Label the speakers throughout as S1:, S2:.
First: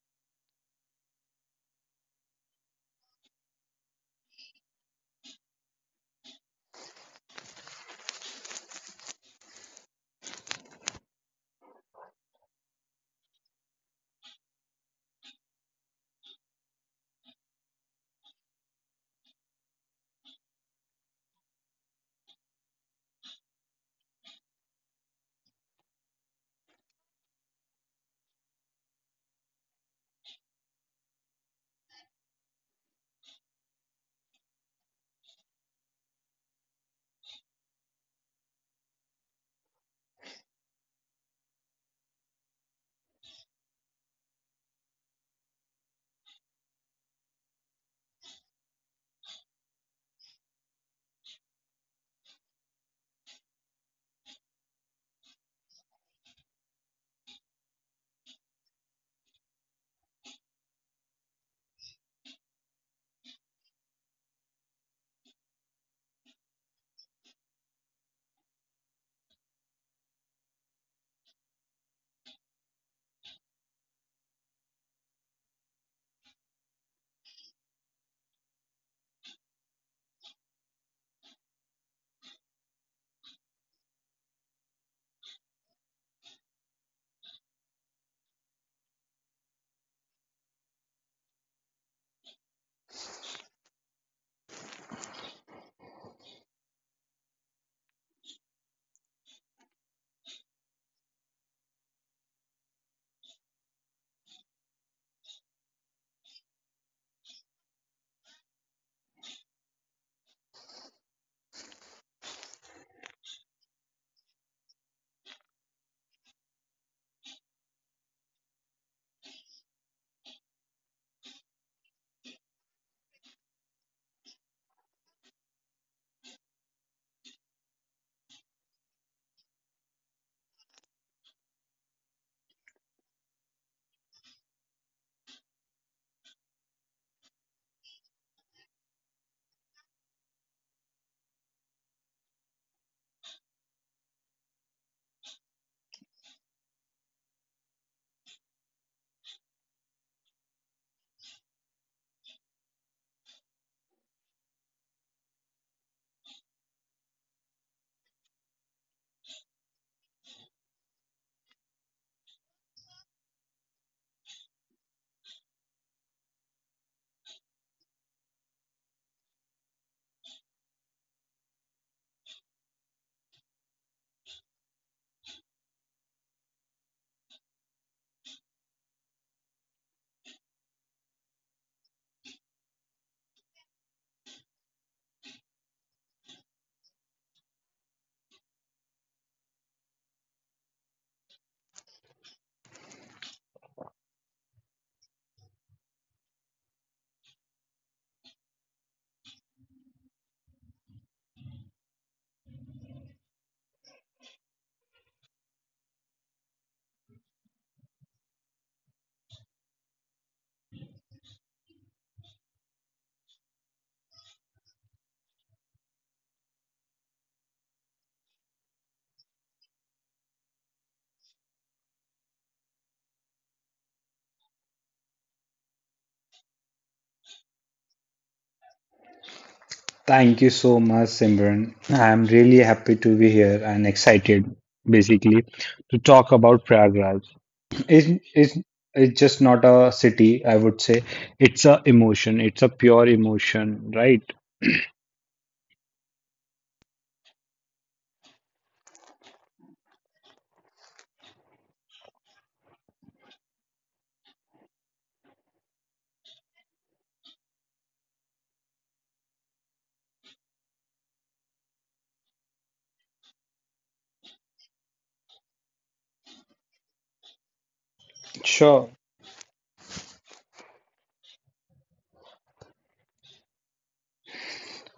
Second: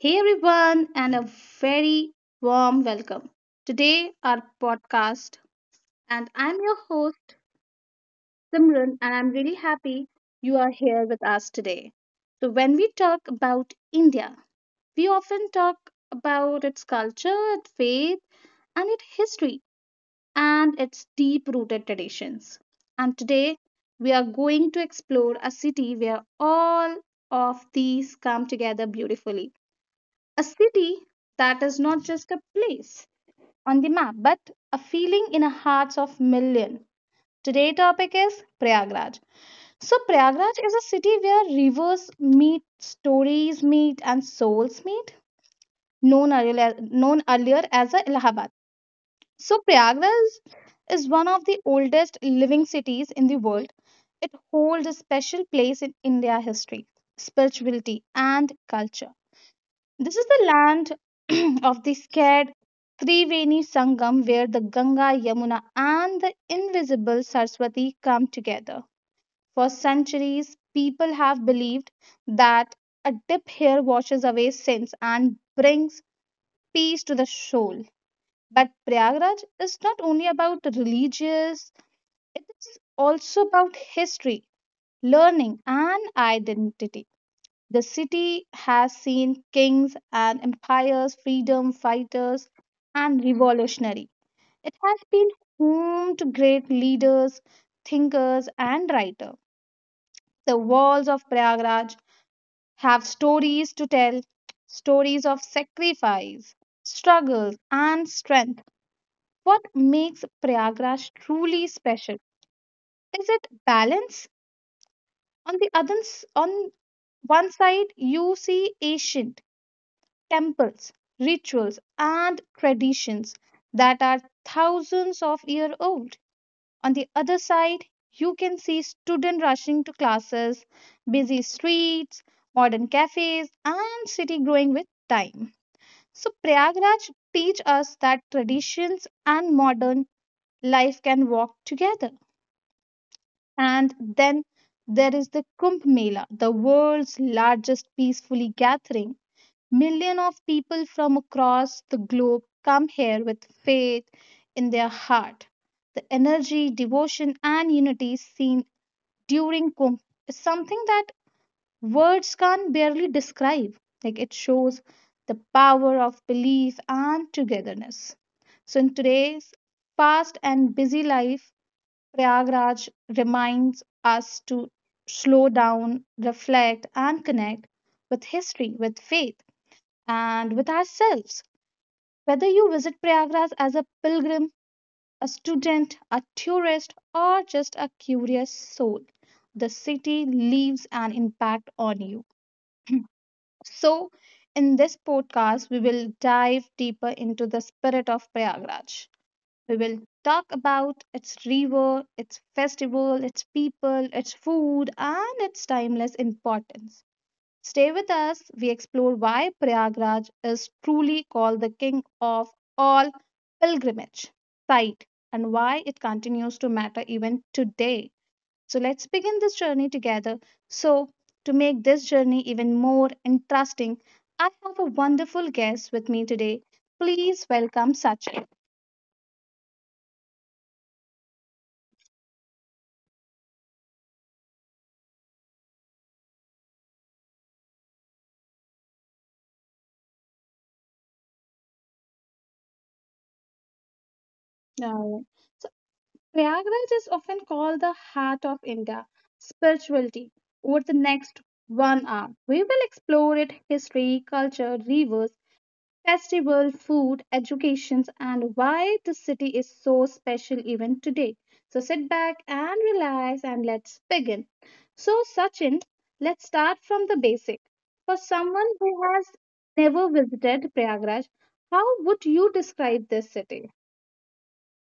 S1: Hey everyone, and a very warm welcome. Today, our podcast, and I'm your host, Simran, and I'm really happy you are here with us today. So, when we talk about India, we often talk about its culture, its faith, and its history, and its deep rooted traditions. And today, we are going to explore a city where all of these come together beautifully, a city that is not just a place on the map, but a feeling in the hearts of millions. Today's topic is Prayagraj. So Prayagraj is a city where rivers meet, stories meet, and souls meet, known earlier as a Allahabad. So Prayagraj is one of the oldest living cities in the world. It holds a special place in India history, spirituality, and culture. This is the land of the scared Triveni Sangam, where the Ganga, Yamuna, and the invisible Saraswati come together. For centuries, people have believed that a dip here washes away sins and brings peace to the soul. But Prayagraj is not only about religious, it is also about history, learning, and identity. The city has seen kings and empires, freedom fighters, and revolutionary. It has been home to great leaders, thinkers, and writers. The walls of Prayagraj have stories to tell, stories of sacrifice, struggles, and strength. What makes Prayagraj truly special is it balance. On the other, s- on one side, you see Asian temples, rituals, and traditions that are thousands of years old. On the other side, you can see students rushing to classes, busy streets, modern cafes, and city growing with time. So Prayagraj teach us that traditions and modern life can walk together. And then there is the Kumbh Mela, the world's largest peacefully gathering. Millions of people from across the globe come here with faith in their heart. The energy, devotion, and unity seen during Kumbh is something that words can barely describe. Like it shows the power of belief and togetherness. So, in today's fast and busy life, Prayagraj reminds us to slow down, reflect, and connect with history, with faith and with ourselves. Whether you visit Prayagraj as a pilgrim, a student, a tourist, or just a curious soul, the city leaves an impact on you. So, in this podcast, we will dive deeper into the spirit of Prayagraj. We will talk about its river, its festival, its people, its food, and its timeless importance. Stay with us. We explore why Prayagraj is truly called the king of all pilgrimage sites, and why it continues to matter even today. So let's begin this journey together. So, to make this journey even more interesting, I have a wonderful guest with me today. Please welcome Sachin.
S2: Thank you so much, Simran. I'm really happy to be here and excited, basically, to talk about Prayagraj. It, it's, it's just not a city, I would say. It's a emotion. It's a pure emotion, right?
S1: Now, so Prayagraj is often called the heart of India spirituality. Over the next 1 hour, we will explore its history, culture, rivers, festival, food, educations, and why the city is so special even today. So sit back and relax and let's begin. So, Sachin, let's start from the basic. For someone
S2: Sure.
S1: who has never visited Prayagraj, how would you describe this city?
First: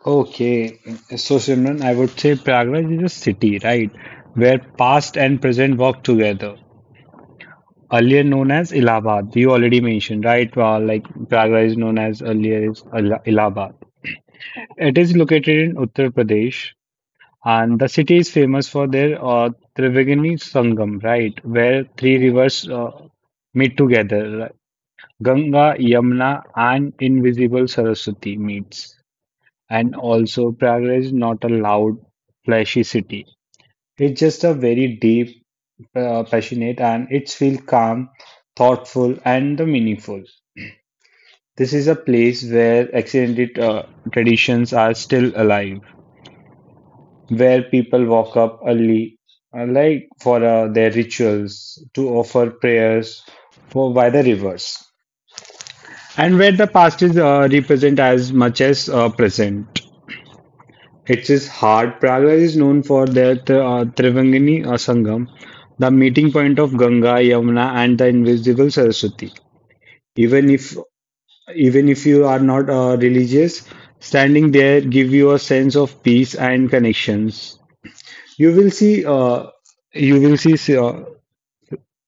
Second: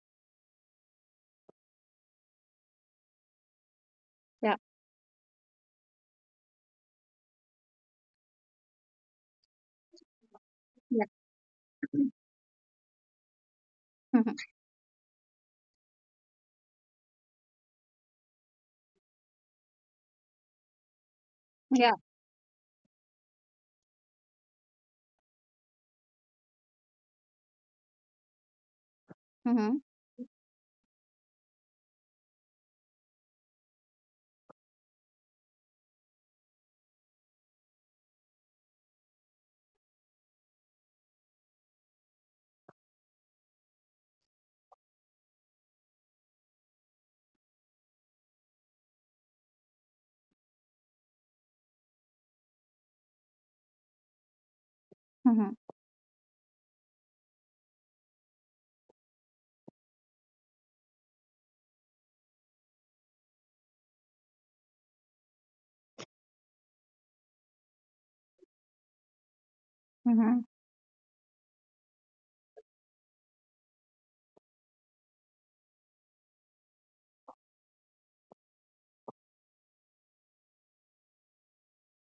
S2: Okay. So, Simran, I would say Prayagraj is a city, right,
S1: Yeah,
S2: where past and present work together. Earlier known as Allahabad, you already mentioned, right? Well, like
S1: yeah,
S2: Prayagraj is known as earlier is Allahabad. It is located in Uttar Pradesh, and the city is famous for their Triveni Sangam, right, where
S1: yeah.
S2: three rivers meet together, right? Ganga, Yamuna, and invisible Saraswati meets.
S1: Mm-hmm.
S2: And also, Prayagraj is not a loud, flashy city. It's just a very deep, passionate, and it feels calm, thoughtful, and the meaningful. This is a place where accidented traditions are still alive, where people walk up early, like for their rituals, to offer prayers for by the rivers,
S1: Mhm,
S2: and where the past is represent as much as present. It is hard. Prayagraj is known for their Trivangini Sangam, the meeting point of Ganga, Yamuna, and the invisible Saraswati.
S1: mhm.
S2: Even if even if you are not religious, standing there give you a sense of peace and connections. You will see, uh, you will see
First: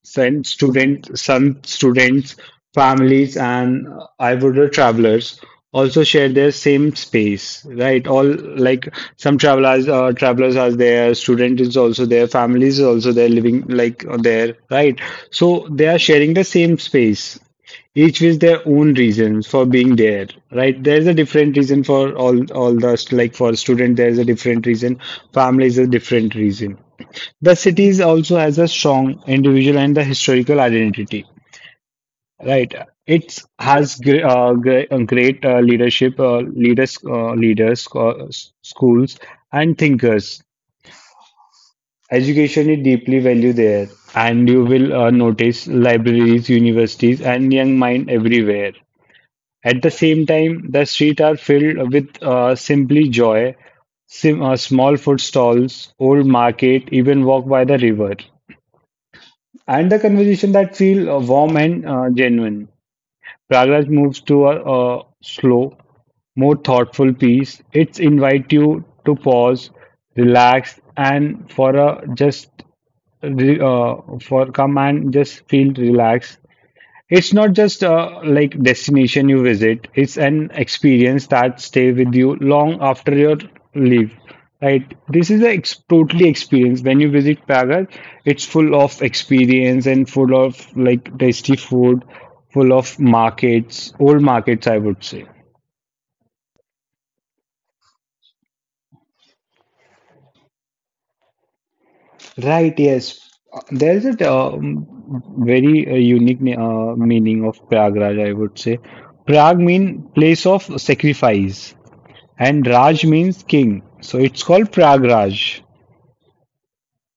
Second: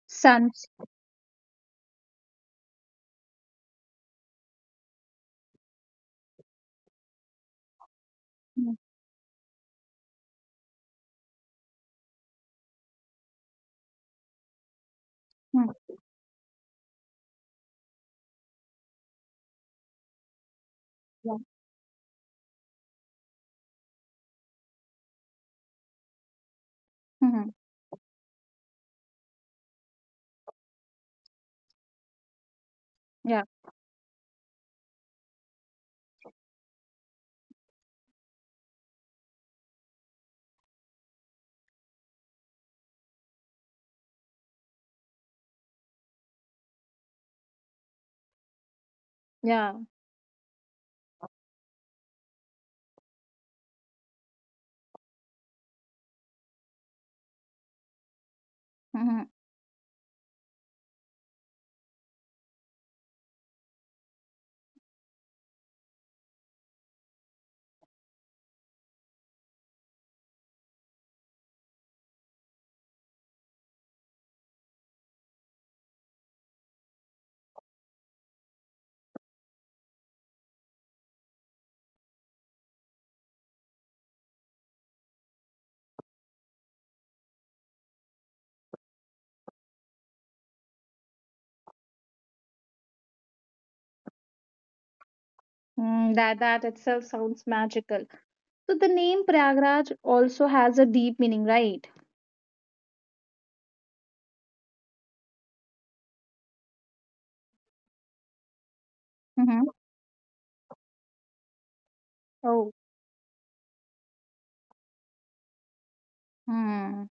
S1: Sons.
S2: some students, families, and I would say travelers also share their same space, right? All
S1: Mhm,
S2: like some travelers, travelers are there, student is also there, families is also there, living like there, right? So
S1: mhm,
S2: they are sharing the same space, each with their own reasons for being there, right? There is a
S1: yeah.
S2: different reason for all the like for student, there is a different reason, family is a different reason.
S1: Mhm,
S2: The cities also has a strong individual and the historical identity, right? It
S1: yeah.
S2: has great leaders, schools, and thinkers. Education is deeply valued there, and you will notice libraries, universities, and young mind everywhere.
S1: Yeah.
S2: At the same time, the streets are filled with simply joy, sim small food stalls, old market, even walk by the river,
S1: Mhm.
S2: and the conversation that feel warm and genuine. Pragraj moves to a slow, more thoughtful piece. It's invite you to pause, relax, and for a just re- uh, for come and just feel relaxed. It's not just a like destination you visit, it's an experience that stay with you long after your leave. Right? This is a totally experience. When you visit Praga, it's full of experience and full of like tasty food, full of markets, old markets, I would say.
S1: Mm, that that itself sounds magical. So the name Prayagraj also has a deep meaning, right?
S2: Right, yes. There is a very unique meaning of Pragraj, I would say. Prag
S1: Mm-hmm.
S2: mean place of sacrifice, and
S1: Oh.
S2: Raj means king. So it's called Pragraj.
S1: Mm.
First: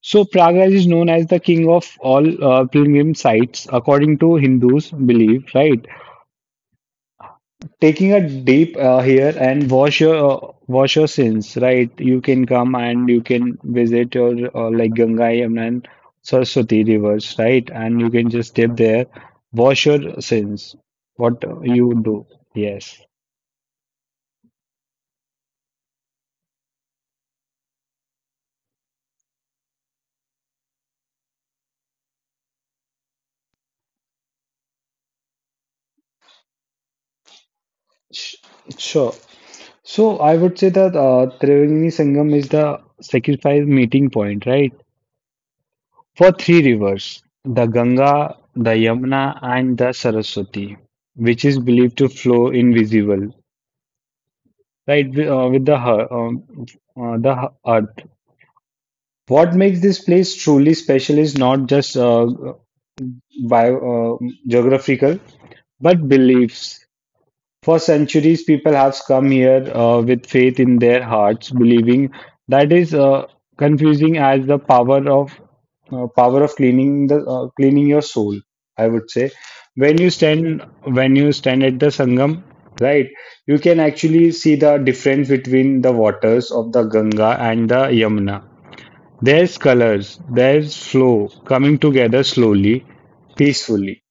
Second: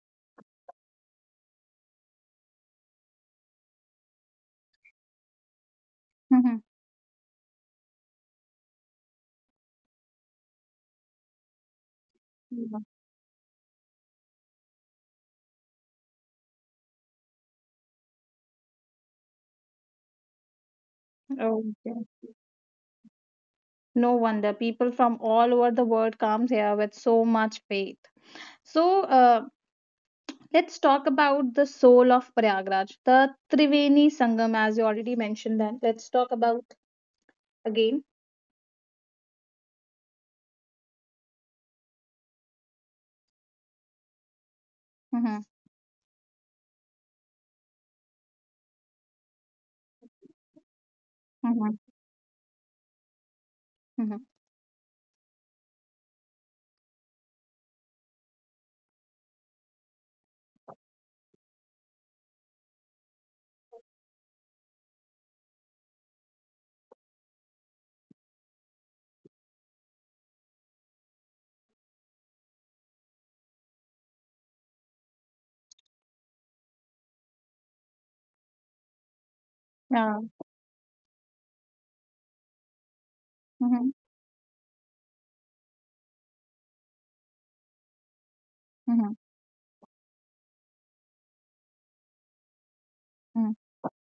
S2: So Pragraj is known as the king of all pilgrim sites, according to Hindus' belief. Right,
S1: Mm-hmm.
S2: taking a dip here and wash your sins. Right, you can come and you can visit your like Ganga, Yamuna, and Saraswati rivers. Right, and you can just dip there, wash your sins. What
S1: Oh, okay.
S2: you do? Yes.
S1: No wonder people from all over the world comes here with so much faith. So let's talk about the soul of Prayagraj, the Triveni Sangam, as you already mentioned. Then let's talk about again.
S2: Sh- Sure. So I would say that Triveni Sangam is the sacrifice meeting point, right?
S1: Mm-hmm.
S2: For three rivers, the Ganga, the Yamuna, and the Saraswati, which is believed to flow invisible,
S1: Mm-hmm.
S2: right, with the the earth. What makes this place truly special is not just geographical, but beliefs. For centuries, people have come here with faith in their hearts, believing that is confusing as the power of cleaning the cleaning your soul. I would say
S1: Yeah.
S2: when you stand at the Sangam, right, you can
S1: Mhm.
S2: actually see the difference between the waters of the Ganga and the Yamuna.
S1: Mhm.
S2: There's colors, there's flow coming together slowly,
S1: Mhm.
S2: peacefully.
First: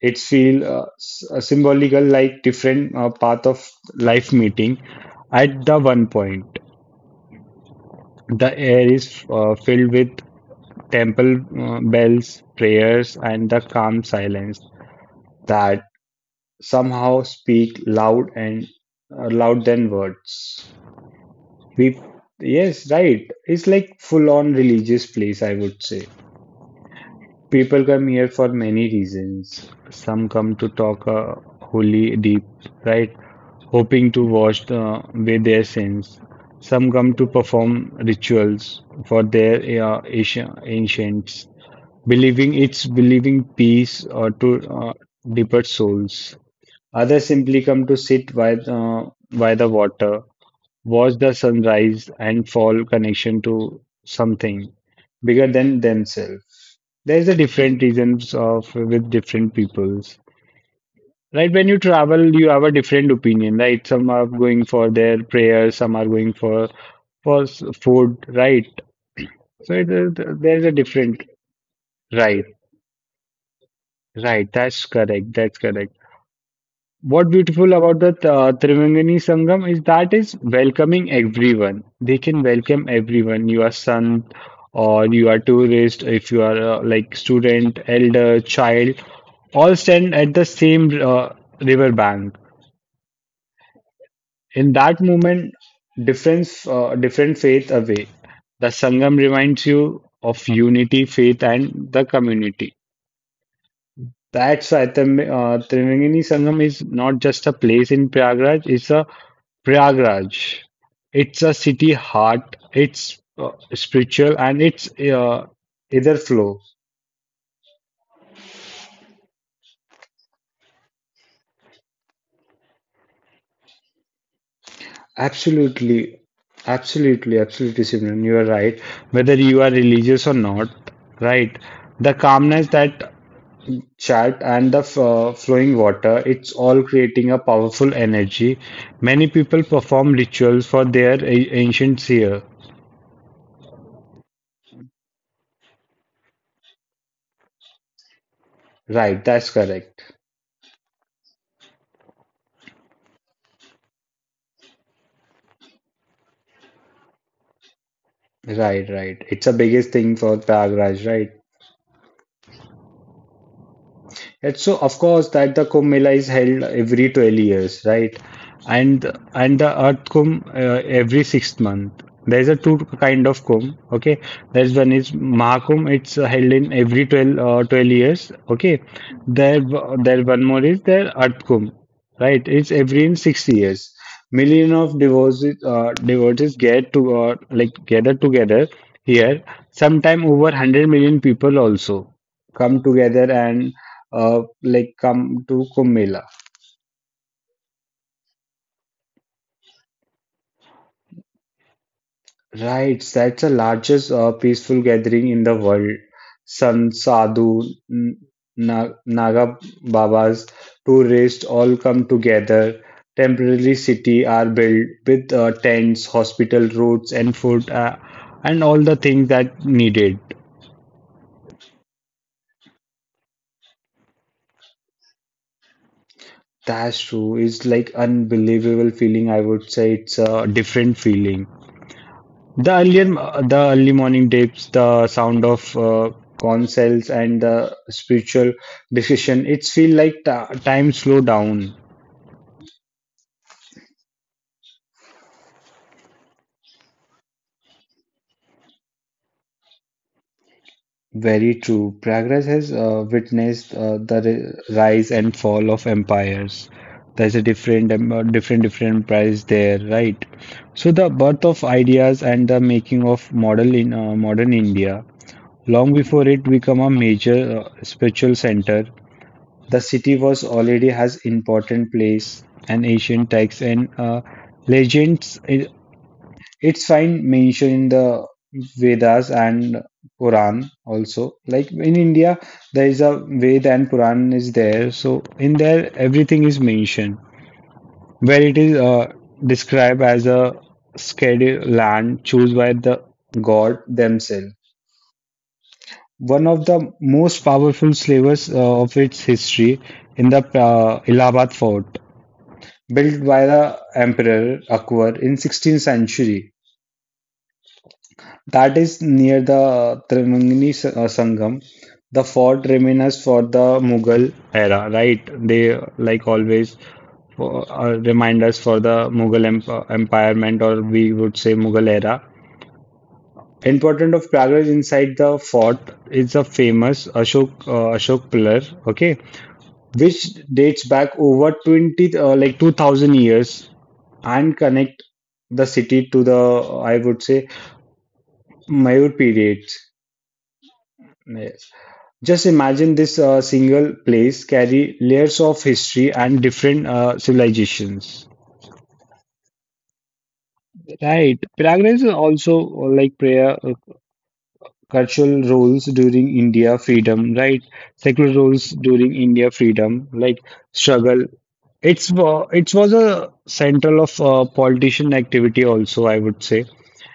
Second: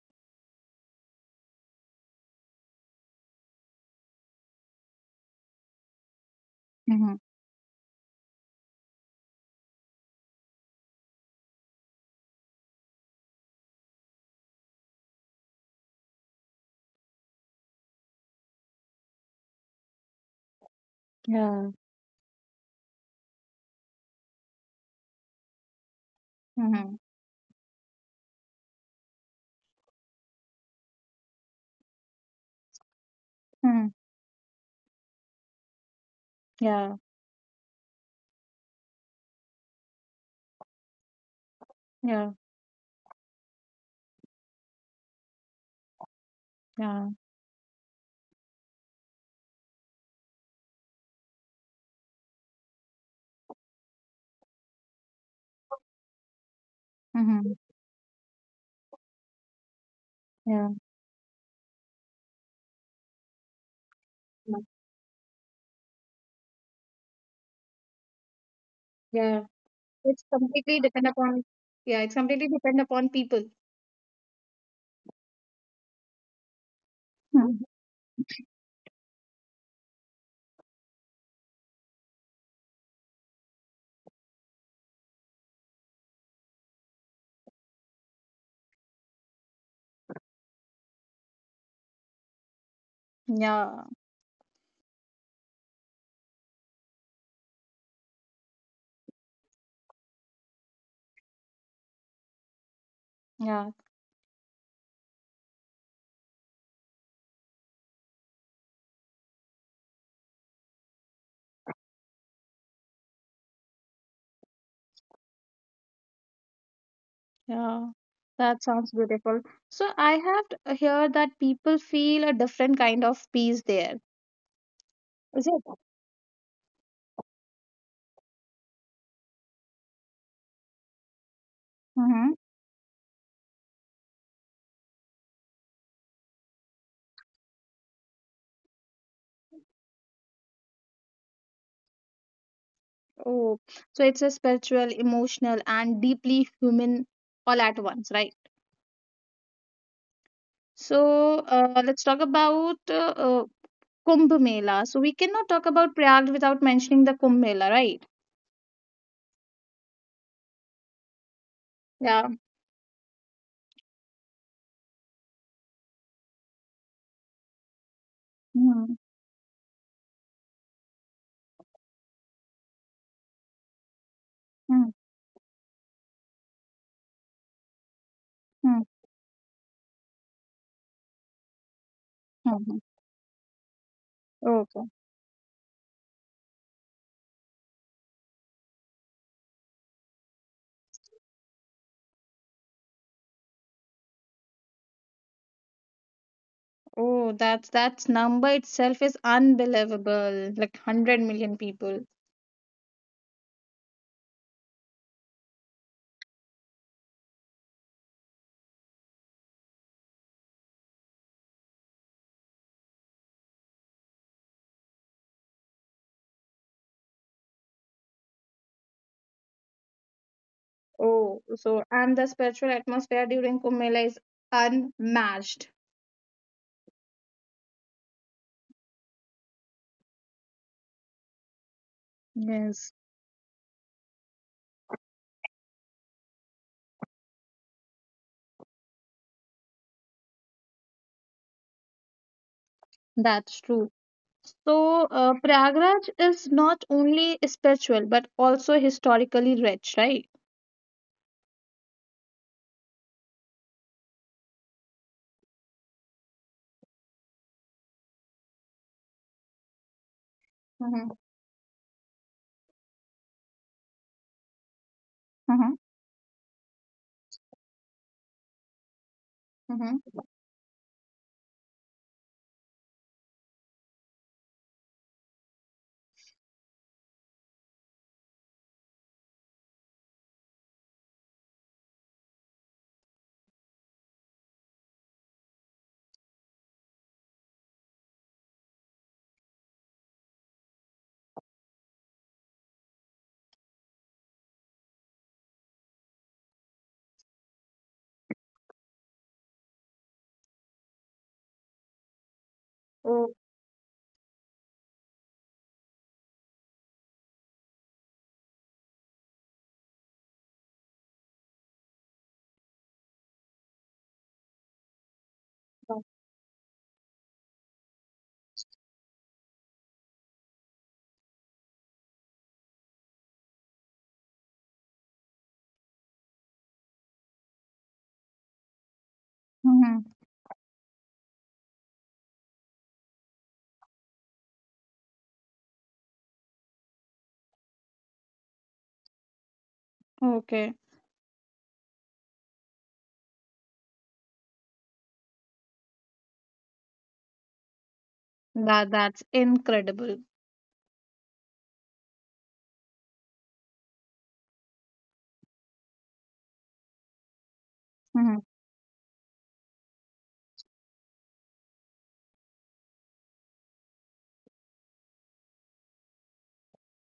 S2: It feel symbolical, like different path of life meeting. At the one point,
S1: Mhm.
S2: the air is filled with temple bells, prayers, and the calm silence that somehow speak loud and loud than words.
S1: Yeah.
S2: We, yes, right. It's like full-on religious place, I would say.
S1: Mhm.
S2: People come here for many reasons. Some come to talk holy deep, right?
S1: Mhm.
S2: Hoping to wash the, away their sins. Some
S1: Yeah.
S2: come to perform rituals for their ancients,
S1: Yeah.
S2: believing it's believing peace or to uh, deeper souls.
S1: Yeah.
S2: Others simply come to sit by the water, watch the sunrise and fall connection to something bigger than themselves. There's a
S1: Mhm.
S2: different reasons of with different peoples.
S1: Yeah.
S2: Right, when you travel, you have a different opinion, right? Some are
S1: Yeah.
S2: going for their prayers, some are going for food, right?
S1: Yeah.
S2: So it is,
S1: It's
S2: there's a
S1: completely depend
S2: different,
S1: upon, Yeah, it's
S2: right,
S1: completely depend upon people.
S2: right. That's correct. That's correct. What
S1: Mhm.
S2: beautiful about the Trivangani Sangam is that is welcoming everyone. They can welcome everyone. You are son or you are tourist, if you are like student, elder, child, all stand at the same river bank.
S1: Yeah.
S2: In that moment, different faith away. The Sangam reminds you of unity, faith, and the community.
S1: Yeah.
S2: That's Triveni Sangam is not just a place in Prayagraj. It's a city heart, it's spiritual, and it's either flow.
S1: Yeah. That sounds beautiful. So I have heard that people feel a different kind of peace there. Is it?
S2: Absolutely, absolutely, absolutely, Simran, you are right. Whether you are religious or not, right? The
S1: Mm-hmm.
S2: calmness that chat and the flowing water, it's all creating a powerful energy. Many people perform rituals for their ancient seer.
S1: Oh, so it's a spiritual, emotional, and deeply human all at once, right?
S2: Right, that's correct.
S1: So let's talk about Kumbh Mela. So we cannot talk about Prayag without mentioning the Kumbh Mela, right?
S2: Right, right. It's a biggest thing for Prayagraj, right?
S1: Yeah.
S2: And so, of course, that the Kumbh Mela is held every 12 years, right?
S1: Hmm.
S2: And and the Earth Kumbh every sixth month. There's a two kind of Kumbh, okay? There's
S1: Hmm.
S2: one is Mahakumbh, it's held in every 12 years, okay?
S1: Hmm.
S2: There, there one more is there Earth Kumbh, right? It's
S1: Hmm.
S2: every in 6 years. Million
S1: Okay.
S2: of devotees, devotees get to like gather together here. Sometime over 100 million people also come together and like come to Kumbh Mela.
S1: Oh, that's number itself is unbelievable. Like 100 million people.
S2: Right, that's the largest peaceful gathering in the world. Sadhu, N- Naga Babas, tourists all come together. Temporary city are built with tents, hospital roads, and food, and all the things that needed.
S1: Oh, so and the spiritual atmosphere during Kumbh Mela is unmatched.
S2: That's true. It's like unbelievable feeling. I would say it's a different feeling. The
S1: Yes,
S2: earlier, the early morning tapes, the sound of corn cells and the spiritual discussion, it feel like ta time slow down.
S1: that's true. So Prayagraj is not only spiritual but also historically rich, right?
S2: Very true. Prayagraj has witnessed the rise and fall of empires. There's a different, different price there, right? So the
S1: Mm-hmm.
S2: birth of ideas and the making of model in modern India, long before it become a major spiritual center. The city
S1: Mhm.
S2: was already has important place and ancient texts and legends. It's fine mentioned in the Vedas and Quran also. Like in India, there is a Ved and Quran is there. So in there, everything is mentioned where it is described as a scheduled land chosen by the god themselves. One of the most powerful slavers of its history in the Allahabad fort, built
S1: Oh,
S2: by the emperor Akbar in 16th century. That is near the Sangam. The fort remains for the Mughal era, right? They
S1: wow.
S2: like always remind us for the empirement, or we would say Mughal era. Important of Pragraj inside the fort is a famous Ashok pillar, okay,
S1: Mhm.
S2: which dates back over 20 uh, like 2000 years and connect the city to the, I would say, Mayur periods.
S1: Okay.
S2: Yes. Just imagine this single place carry layers of history and different civilizations.
S1: That that's incredible.
S2: Right. Prayagraj is also like prayer cultural roles during India freedom, right? Secular
S1: Mhm.
S2: roles during India freedom, like struggle. It was a central of politician activity also, I would say.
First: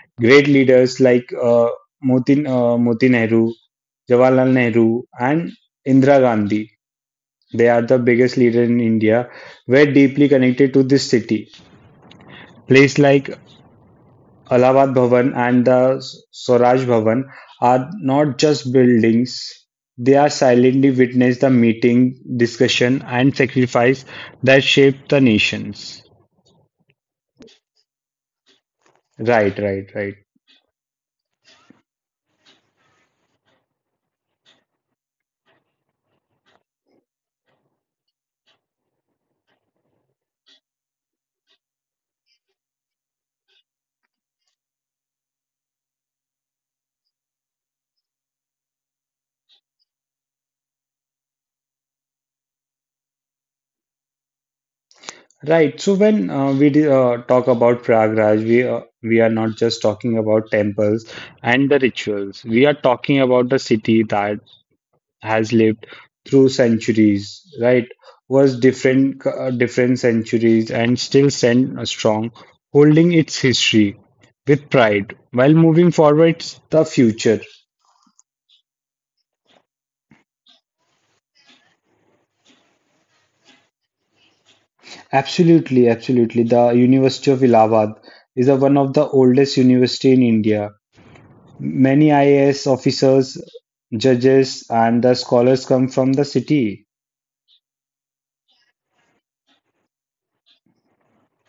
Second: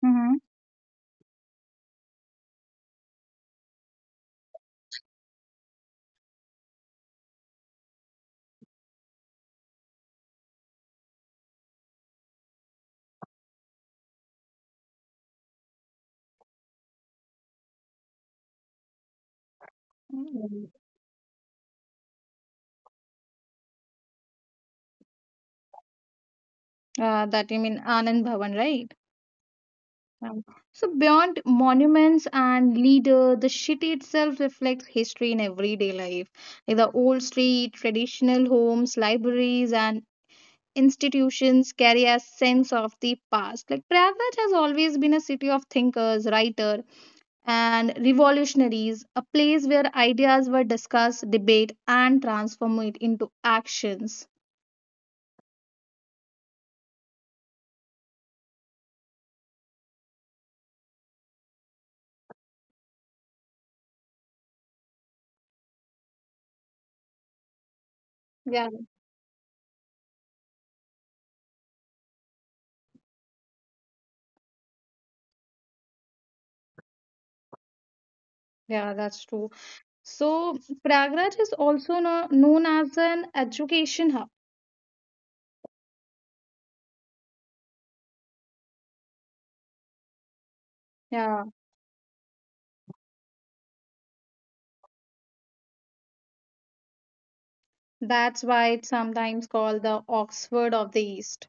S1: Mhm.
S2: Great leaders like Moti Nehru, Jawaharlal Nehru, and Indira Gandhi. They are the biggest leader in India, were deeply connected to this city. Places like Allahabad Bhavan and the Swaraj Bhavan are not just buildings, they are
S1: Mm.
S2: silently witness the meeting, discussion, and sacrifice that shaped the nations.
S1: That you mean Anand Bhavan, right?
S2: Right, right, right.
S1: Um, so beyond monuments and leader, the city itself reflects history in everyday life. Like the old street, traditional homes, libraries, and institutions carry a sense of the past. Like Prayagraj has always been a city of thinkers, writers, and revolutionaries, a place where ideas were discussed, debated, and transformed into actions.
S2: Right. So when talk about Prayagraj, we are not just talking about temples and the rituals. We are talking about the city that has lived through centuries, right? Was
S1: Yeah,
S2: different centuries and still stand strong, holding its history with pride while moving forwards the future.
S1: yeah, that's true. So, Pragraj is also known as an education hub.
S2: Absolutely, absolutely. The University of Allahabad is one of the oldest university in India.
S1: Yeah,
S2: Many IAS officers, judges, and the scholars come from the city.
S1: that's why it's sometimes called the Oxford of the East.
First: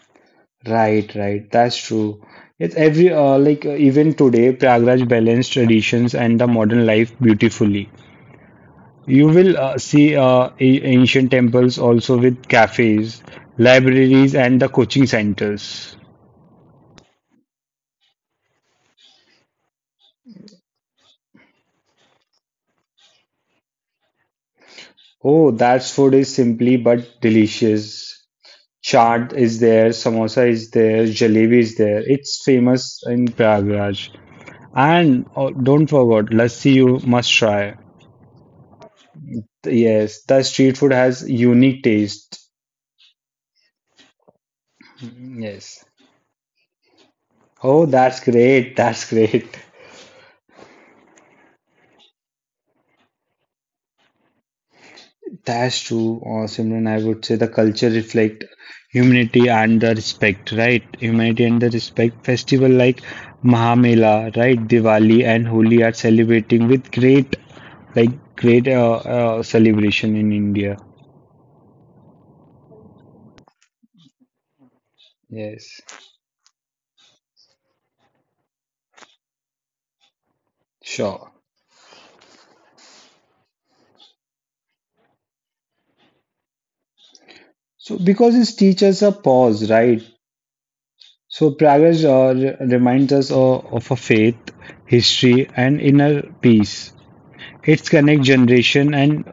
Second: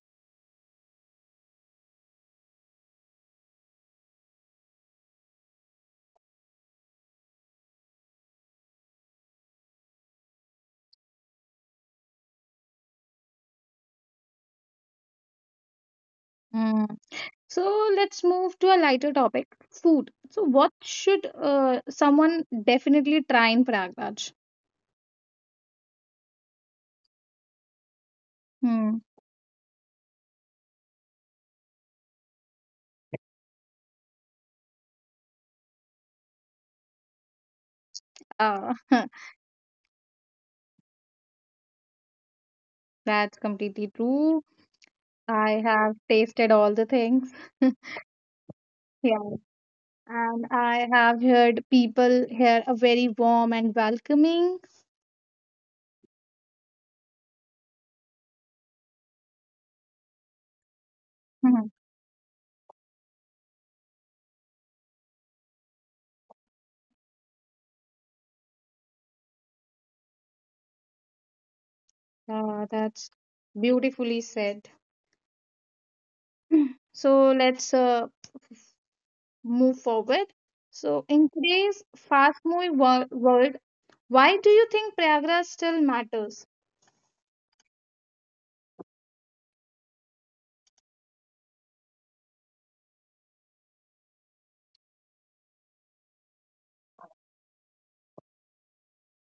S2: Right, right. That's true. It's every like even today, Pragraj balanced traditions and the modern life beautifully. You will see ancient temples also with cafes, libraries, and the coaching centers.
S1: Hmm. So, let's move to a lighter topic food. So, what should someone definitely try in Pragraj?
S2: Oh, that food is simply but delicious.
S1: Hmm.
S2: Chaat is there, samosa is there, jalebi is there. It's famous in Pragraj. And oh, don't forget, lassi you must try.
S1: Uh,
S2: Yes, the street food has unique taste.
S1: that's completely true. I
S2: Yes.
S1: have tasted all the things.
S2: Oh, that's great. That's
S1: Yeah.
S2: great.
S1: And I have heard people here are very warm and welcoming.
S2: That's true, Simran. I would say the culture reflect humanity and the respect, right? Humanity and the
S1: Mhm.
S2: respect. Festival like Mahamela, right? Diwali and Holi are celebrating with great, like great celebration in India.
S1: That's beautifully said.
S2: Yes,
S1: So let's move forward. So,
S2: sure.
S1: in today's fast moving world, why do you think Prayagraj still matters?
S2: So because it teaches a pause, right? So Pragesh reminds us of a faith, history, and inner peace. It connects generation and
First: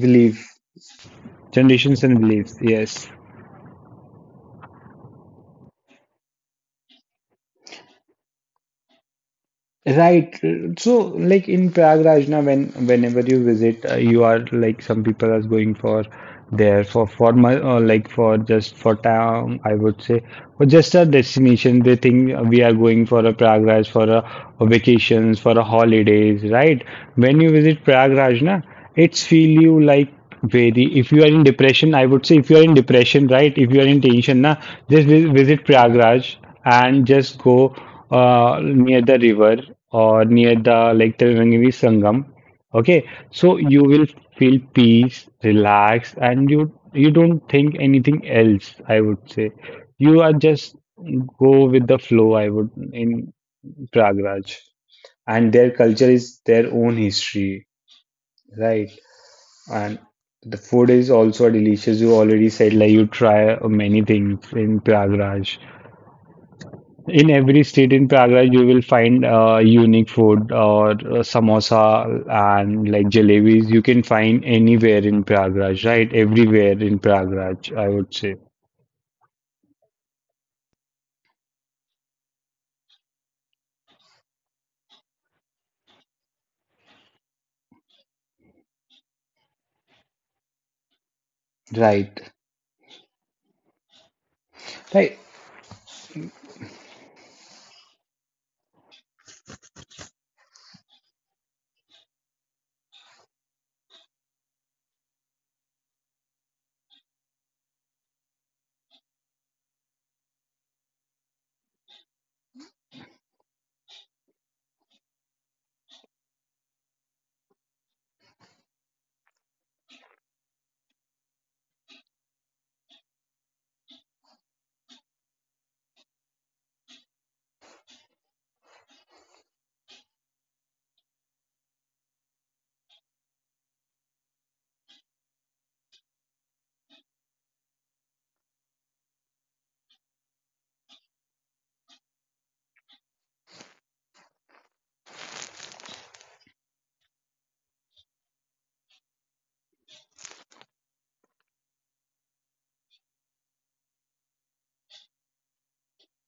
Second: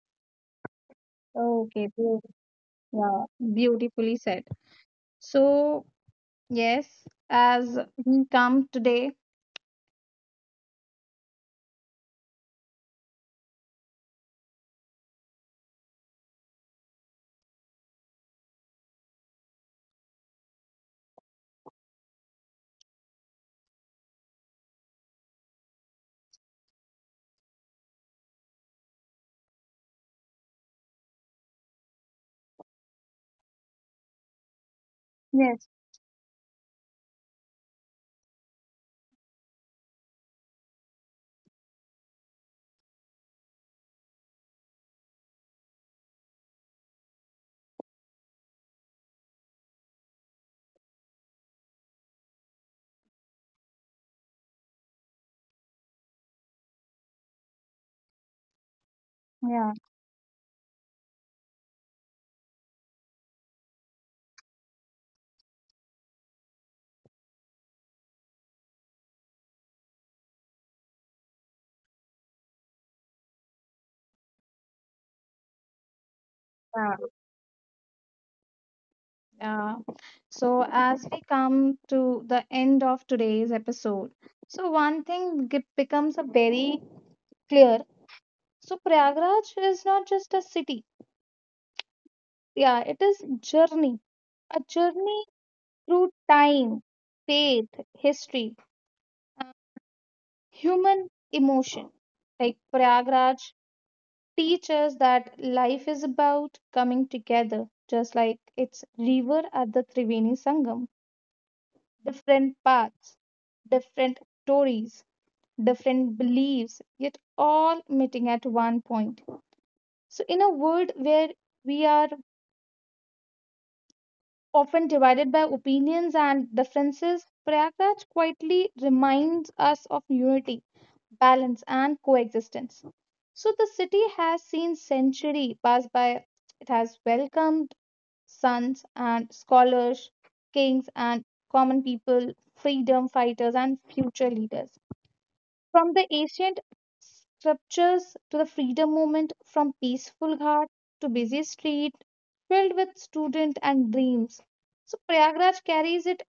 S2: belief,
S1: Okay,
S2: generations and
S1: so,
S2: beliefs. Yes.
S1: yeah, beautifully said. So, yes, as we come today,
S2: Right. So, like in Prague, Rajna, whenever you visit, you are like some people are going for there for my or like for just for town, I would say, or just a destination. They think we are going for a Prague Raj for a vacations for a holidays, right? When you visit Prague, Rajna, it's feel you like very. If you are in depression, I would say if you are in depression, right? If you are in tension, na, just visit
S1: yes,
S2: Prague Raj and just go near the river or near the like Triveni Sangam. Okay, so you will feel peace, relax, and you don't think anything else. I would say you are just go with the flow. I would in Pragraj, and their culture is their own history, right?
S1: yeah.
S2: And the food is also delicious. You already said like you try many things in Pragraj in every state in Praga, you will find unique food or samosa and like jalebis. You can find anywhere in Praga, right? Everywhere
S1: Yeah.
S2: in Praga, I would say.
S1: Uh, so, as we come to the end of today's episode, so one thing becomes a very clear. So, Prayagraj is not just a city.
S2: Right.
S1: Yeah, it is journey, a
S2: Right.
S1: journey through time, faith, history, human emotion. Like Prayagraj teaches that life is about coming together, just like its river at the Triveni Sangam. Different paths, different stories, different beliefs, yet all meeting at one point. So, in a world where we are often divided by opinions and differences, Prayagraj quietly reminds us of unity, balance, and coexistence. So, the city has seen centuries pass by. It has welcomed sons and scholars, kings and common people, freedom fighters, and future leaders. From the ancient sculptures to the freedom movement, from peaceful ghat to busy street, filled with student and dreams. So Prayagraj carries it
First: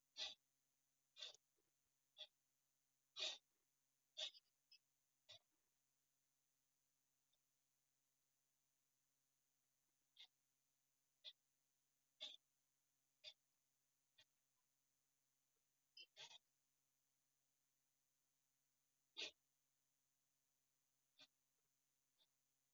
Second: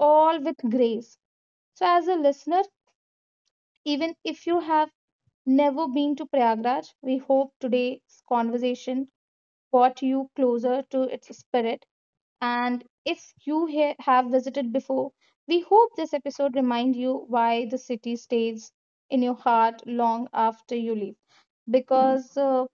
S1: all with grace. So as a listener, even if you have never been to Prayagraj, we hope today's conversation brought you closer to its spirit, and if you have visited before, we hope this episode reminds you why the city stays in your heart long after you leave. Because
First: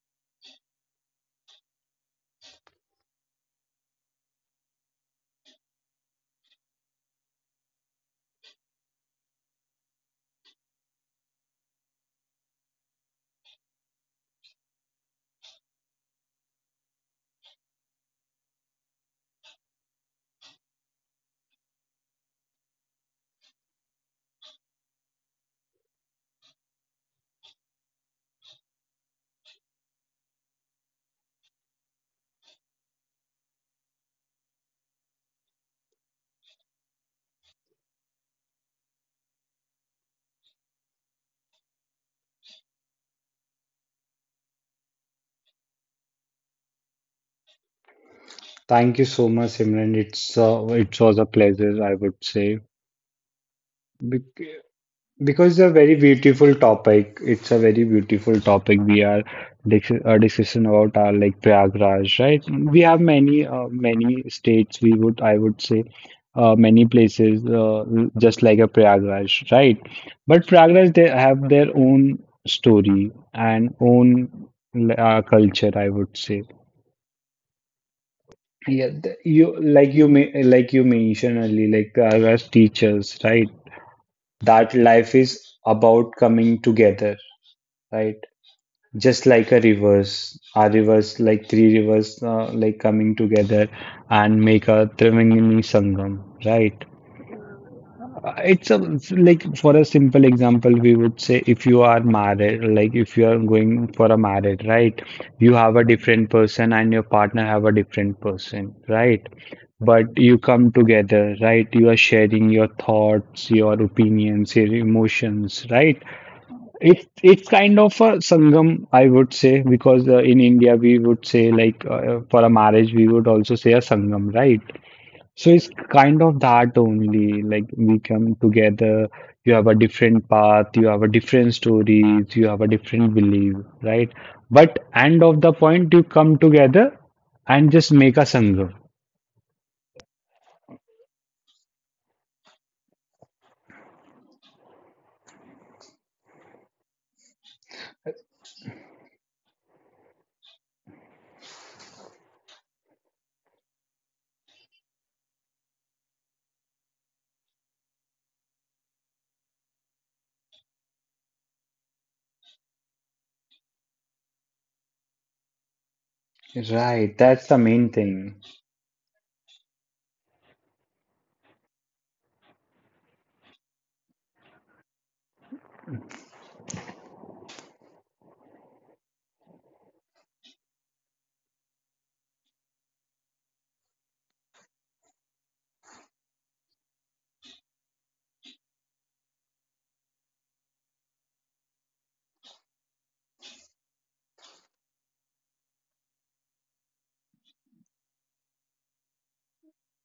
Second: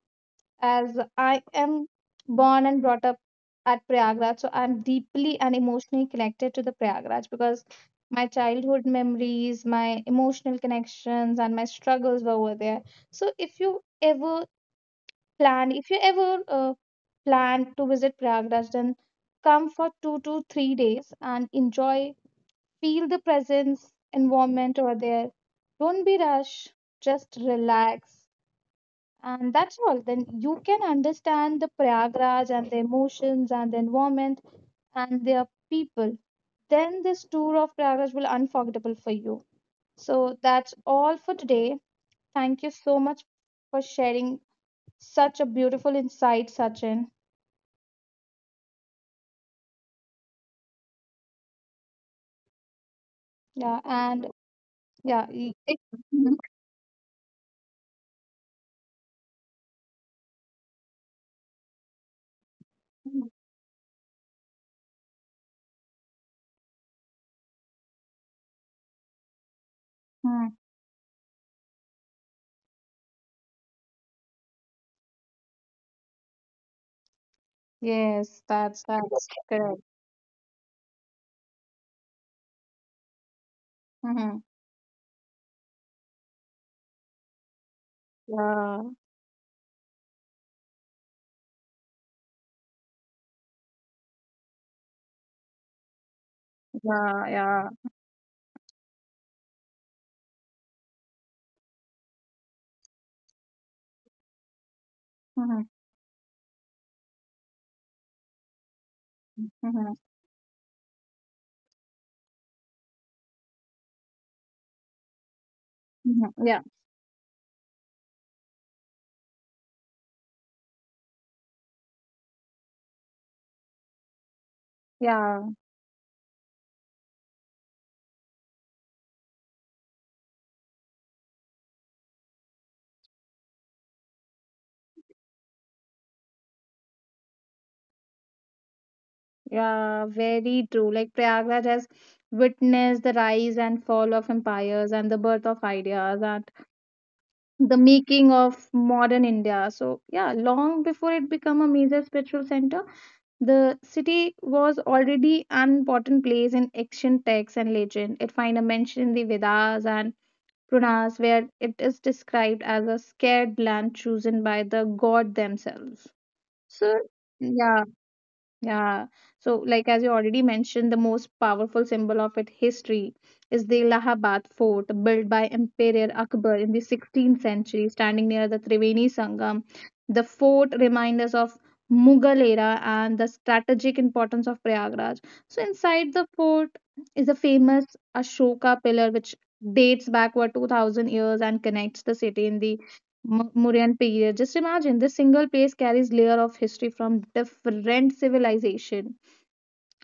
S1: as I am born and brought up at Prayagraj, so I'm deeply and emotionally connected to the Prayagraj because my childhood memories, my emotional connections, and my struggles were over there. So if you ever plan to visit Prayagraj, then come for 2 to 3 days and enjoy, feel the presence, environment over there. Don't be rushed, just relax. And that's all. Then you can understand the Prayagraj and the emotions and the environment and their people. Then this tour of Prayagraj will unforgettable for you. So that's all for today. Thank you so much for sharing such a beautiful insight, Sachin.
S2: Thank you so much, Simran. It's it was a pleasure, I would say.
S1: Yeah, and yeah,
S2: Because it's a very
S1: Mhm.
S2: beautiful topic. It's a very beautiful topic. We are discussion about our like Prayagraj, right? We have many many states. We would I would say many places just like a Prayagraj, right? But
S1: Mhm.
S2: Prayagraj they have their own story and own culture. I would say.
S1: Yes,
S2: Yeah,
S1: that's
S2: you
S1: correct.
S2: like you may like you mentioned earlier, like Prayagraj teachers, right?
S1: Hmm.
S2: That life is about coming together, right?
S1: Yeah,
S2: Just like a rivers, our rivers, like three rivers, like coming together and make a Triveni Sangam, right?
S1: yeah, yeah.
S2: It's a like for a simple example, we would say if you are married, like if you are going for a marriage, right? You
S1: Hmm.
S2: have a different person and your partner have a different person, right?
S1: Hmm.
S2: But you come together, right? You are sharing your thoughts, your opinions, your emotions, right?
S1: Hmm. Yeah,
S2: It's kind of a sangam, I would say, because in India we would say like for a marriage we would also say a sangam, right?
S1: yeah,
S2: So it's kind of that only. Like we come together, you have a different path, you have a different stories, you have a different belief, right? But end of the point, you come together and just make a sangam.
S1: yeah. Very true. Like Prayagraj has witnessed the rise and fall of empires and the birth of ideas and the making of modern India. So yeah, long before it became a major spiritual center, the city was already an important place in ancient texts and legend. It finds a mention in the Vedas and Puranas, where it is described as a scared land chosen by the god themselves. So,
S2: Right, that's the
S1: yeah,
S2: main thing.
S1: yeah. So, like as you already mentioned, the most powerful symbol of its history is the Allahabad Fort, built by Emperor Akbar in the 16th century, standing near the Triveni Sangam. The fort reminds us of Mughal era and the strategic importance of Prayagraj. So, inside the fort is a famous Ashoka pillar, which dates backward 2000 years and connects the city in the Mauryan period. Just imagine this single place carries layer of history from different civilization.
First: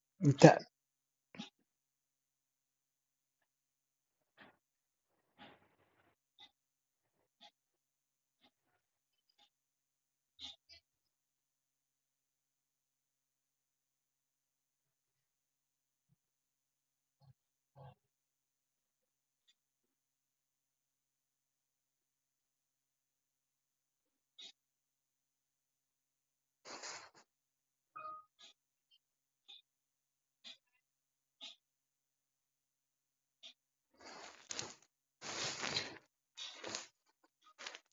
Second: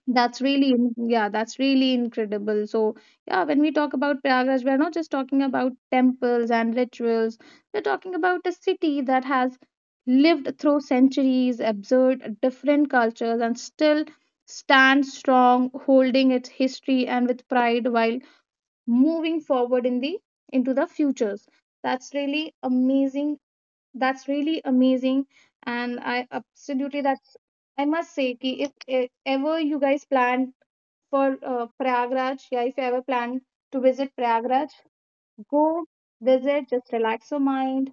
S1: Yeah, that's really incredible. So yeah, when we talk about Prayagraj, we're not just talking about temples and rituals. We're talking about a city that has lived through centuries, observed different cultures, and still stands strong, holding its history and with pride while moving forward in the into the futures. That's really amazing, that's really amazing, and I absolutely, that's, I must say ki if ever you guys plan for prayagraj, yeah, if you ever plan to visit Prayagraj, go visit, just relax your mind,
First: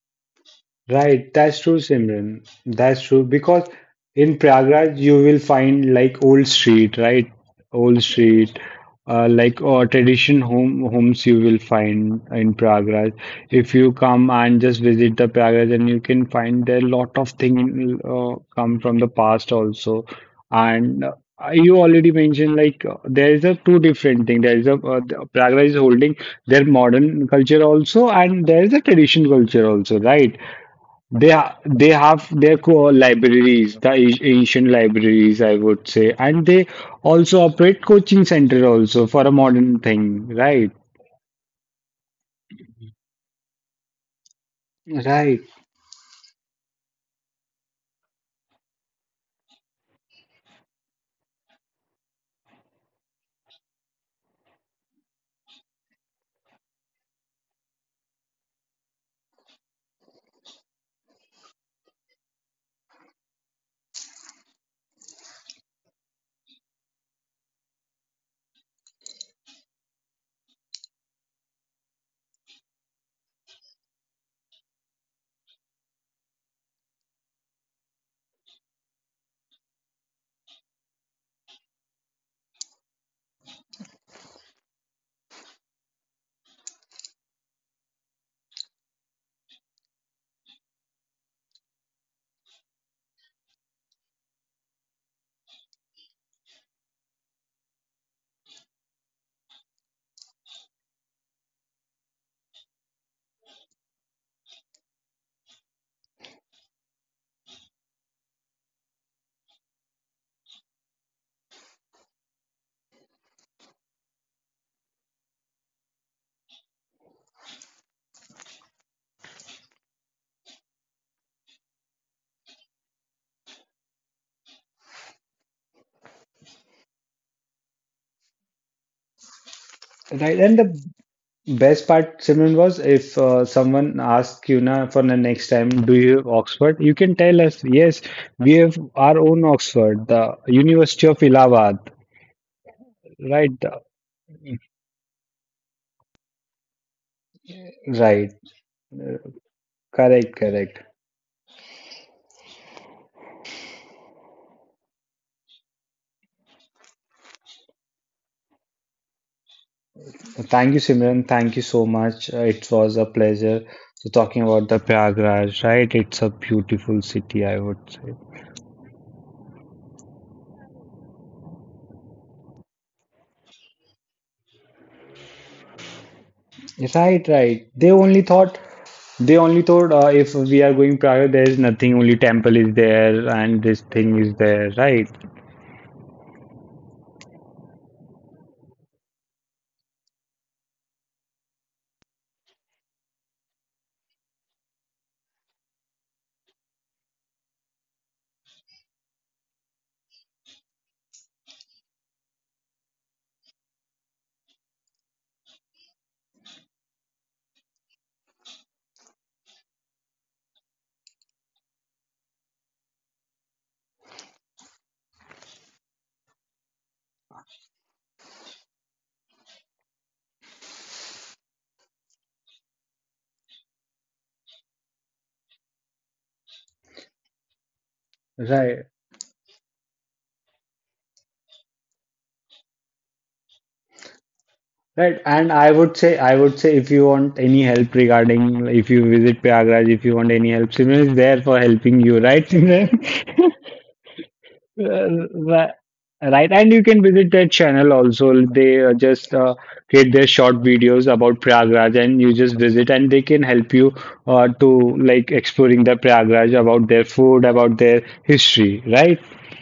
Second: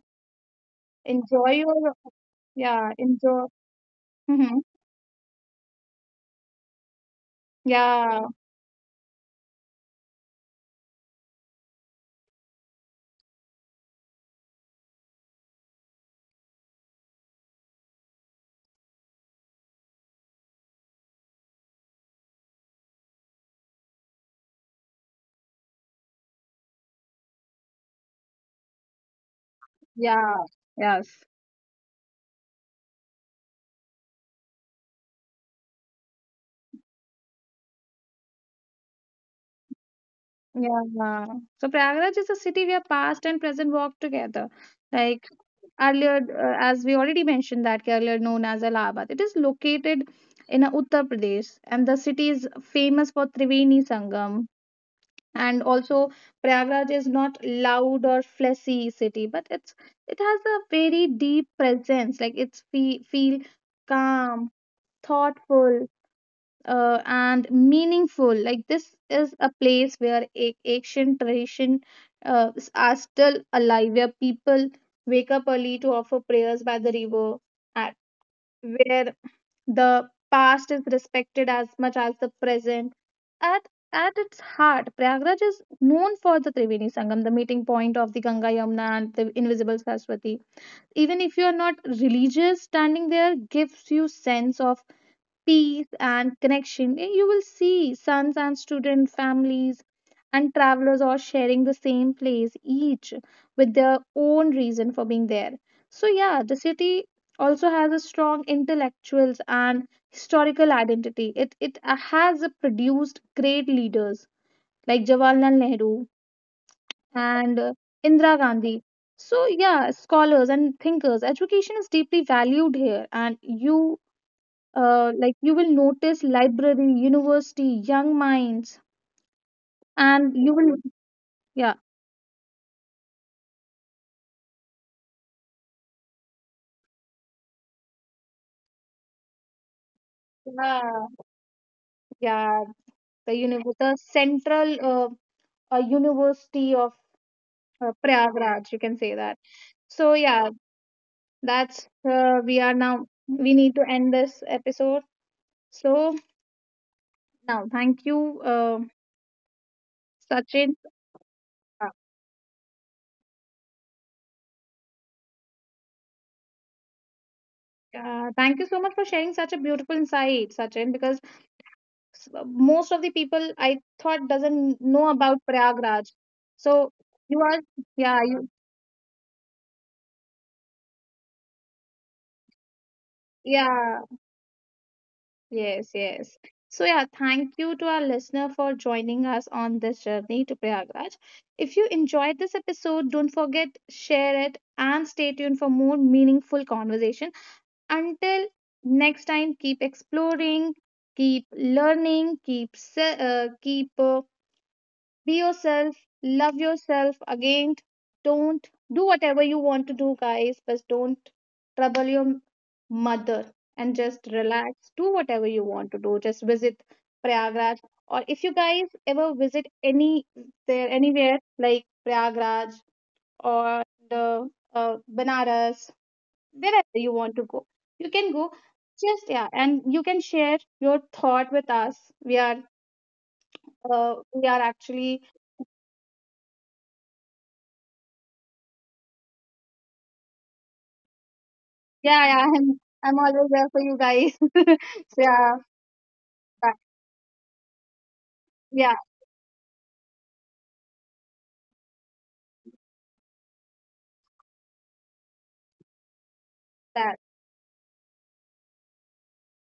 S2: Right,
S1: enjoy
S2: that's true,
S1: your,
S2: Simran.
S1: yeah,
S2: That's true
S1: enjoy.
S2: because in
S1: Mhm.
S2: Prayagraj you will find like old street, right? Old
S1: Yeah,
S2: street, like or tradition home homes you will find in Prayagraj. If you come and just visit the Prayagraj, and you can find there lot of things come from the past also. And you already mentioned like there is a two different thing. There is a the Prayagraj is holding their modern culture also, and there is a tradition culture also,
S1: yeah.
S2: right?
S1: Yes.
S2: They have their core libraries, the ancient libraries, I would say, and they also operate coaching center also for a modern thing, right?
S1: Yeah. So Prayagraj is a city where past and present walk together. Like
S2: Right,
S1: earlier, as we already mentioned, that earlier known as Allahabad. It is located in Uttar Pradesh, and the city is famous for Triveni Sangam. And also, Prayagraj is not loud or flashy city, but it's, it has a very deep presence. Like it's fe feel calm, thoughtful, and meaningful. Like this is a place where ancient tradition are still alive, where people wake up early to offer prayers by the river, at where the past is respected as much as the present. At at its heart, Prayagraj is known for the Triveni Sangam, the meeting point of the Ganga Yamuna and the invisible Saraswati. Even if you are not religious, standing there gives you sense of peace and connection. And you will see sons and student families and travelers all sharing the same place, each with their own reason for being there. So, yeah, the city also has a strong intellectuals and historical identity. It has produced great leaders like Jawaharlal Nehru and Indira Gandhi. So, yeah, scholars and thinkers, education is deeply valued here, and you will notice library university young minds and
S2: right.
S1: you
S2: And
S1: will,
S2: the
S1: yeah,
S2: best part, Simon, was if someone asks you now for the next time, do you have Oxford? You can tell us, yes, we have our own Oxford, the
S1: yeah,
S2: University of Allahabad,
S1: yeah,
S2: right? The-
S1: the central university of
S2: Right.
S1: Prayagraj, you can say that. So
S2: Correct,
S1: yeah,
S2: correct.
S1: that's, we are now we need to end this episode. So now thank you,
S2: Thank
S1: Sachin.
S2: you, Simran. Thank you so
S1: uh,
S2: much. It was a pleasure. So talking about the Prayagraj, right? It's a beautiful city, I would say.
S1: Thank you so much for sharing such a beautiful insight, Sachin, because most of the people I thought doesn't know about Prayagraj. So
S2: Yes, right,
S1: you are,
S2: right. They
S1: yeah,
S2: only
S1: you,
S2: thought they only thought if we are going Prayagraj, there is nothing. Only temple is there, and this
S1: yeah,
S2: thing is there, right?
S1: yes, yes. So yeah, thank you to our listener for joining us on this journey to Prayagraj. If you enjoyed this episode, don't forget share it and stay tuned for more meaningful conversation. Until next time, keep exploring, keep learning, keep. Be yourself, love yourself. Again, don't do whatever you want to do, guys, but don't trouble your mother and just relax. Do whatever you want to do. Just visit Prayagraj. Or if you guys ever visit any there anywhere like Prayagraj or the Banaras, wherever you want to go, you can go.
S2: Right,
S1: Just yeah, and you can share your thought with us. We are we are
S2: right.
S1: actually,
S2: And I would say, if you want any help regarding, if you visit Prayagraj, if you want any help, Simran is there for helping you,
S1: yeah, yeah,
S2: right,
S1: I'm always
S2: Simran?
S1: there for you guys.
S2: Uh,
S1: So yeah,
S2: ri- Right, and
S1: that,
S2: you can visit their channel also. They
S1: yeah,
S2: just create their short videos about Prayagraj, and you just visit, and they can help you to like exploring the Prayagraj about their
S1: that,
S2: food, about their history. Right?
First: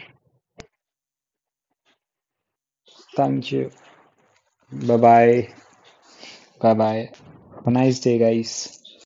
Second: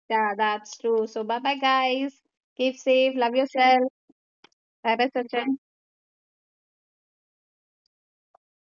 S1: yeah, that's true. So bye bye guys. Keep safe. Love
S2: Thank you.
S1: yourself. Bye
S2: Bye
S1: bye,
S2: bye.
S1: Sachin.
S2: Bye bye. Have a nice day, guys.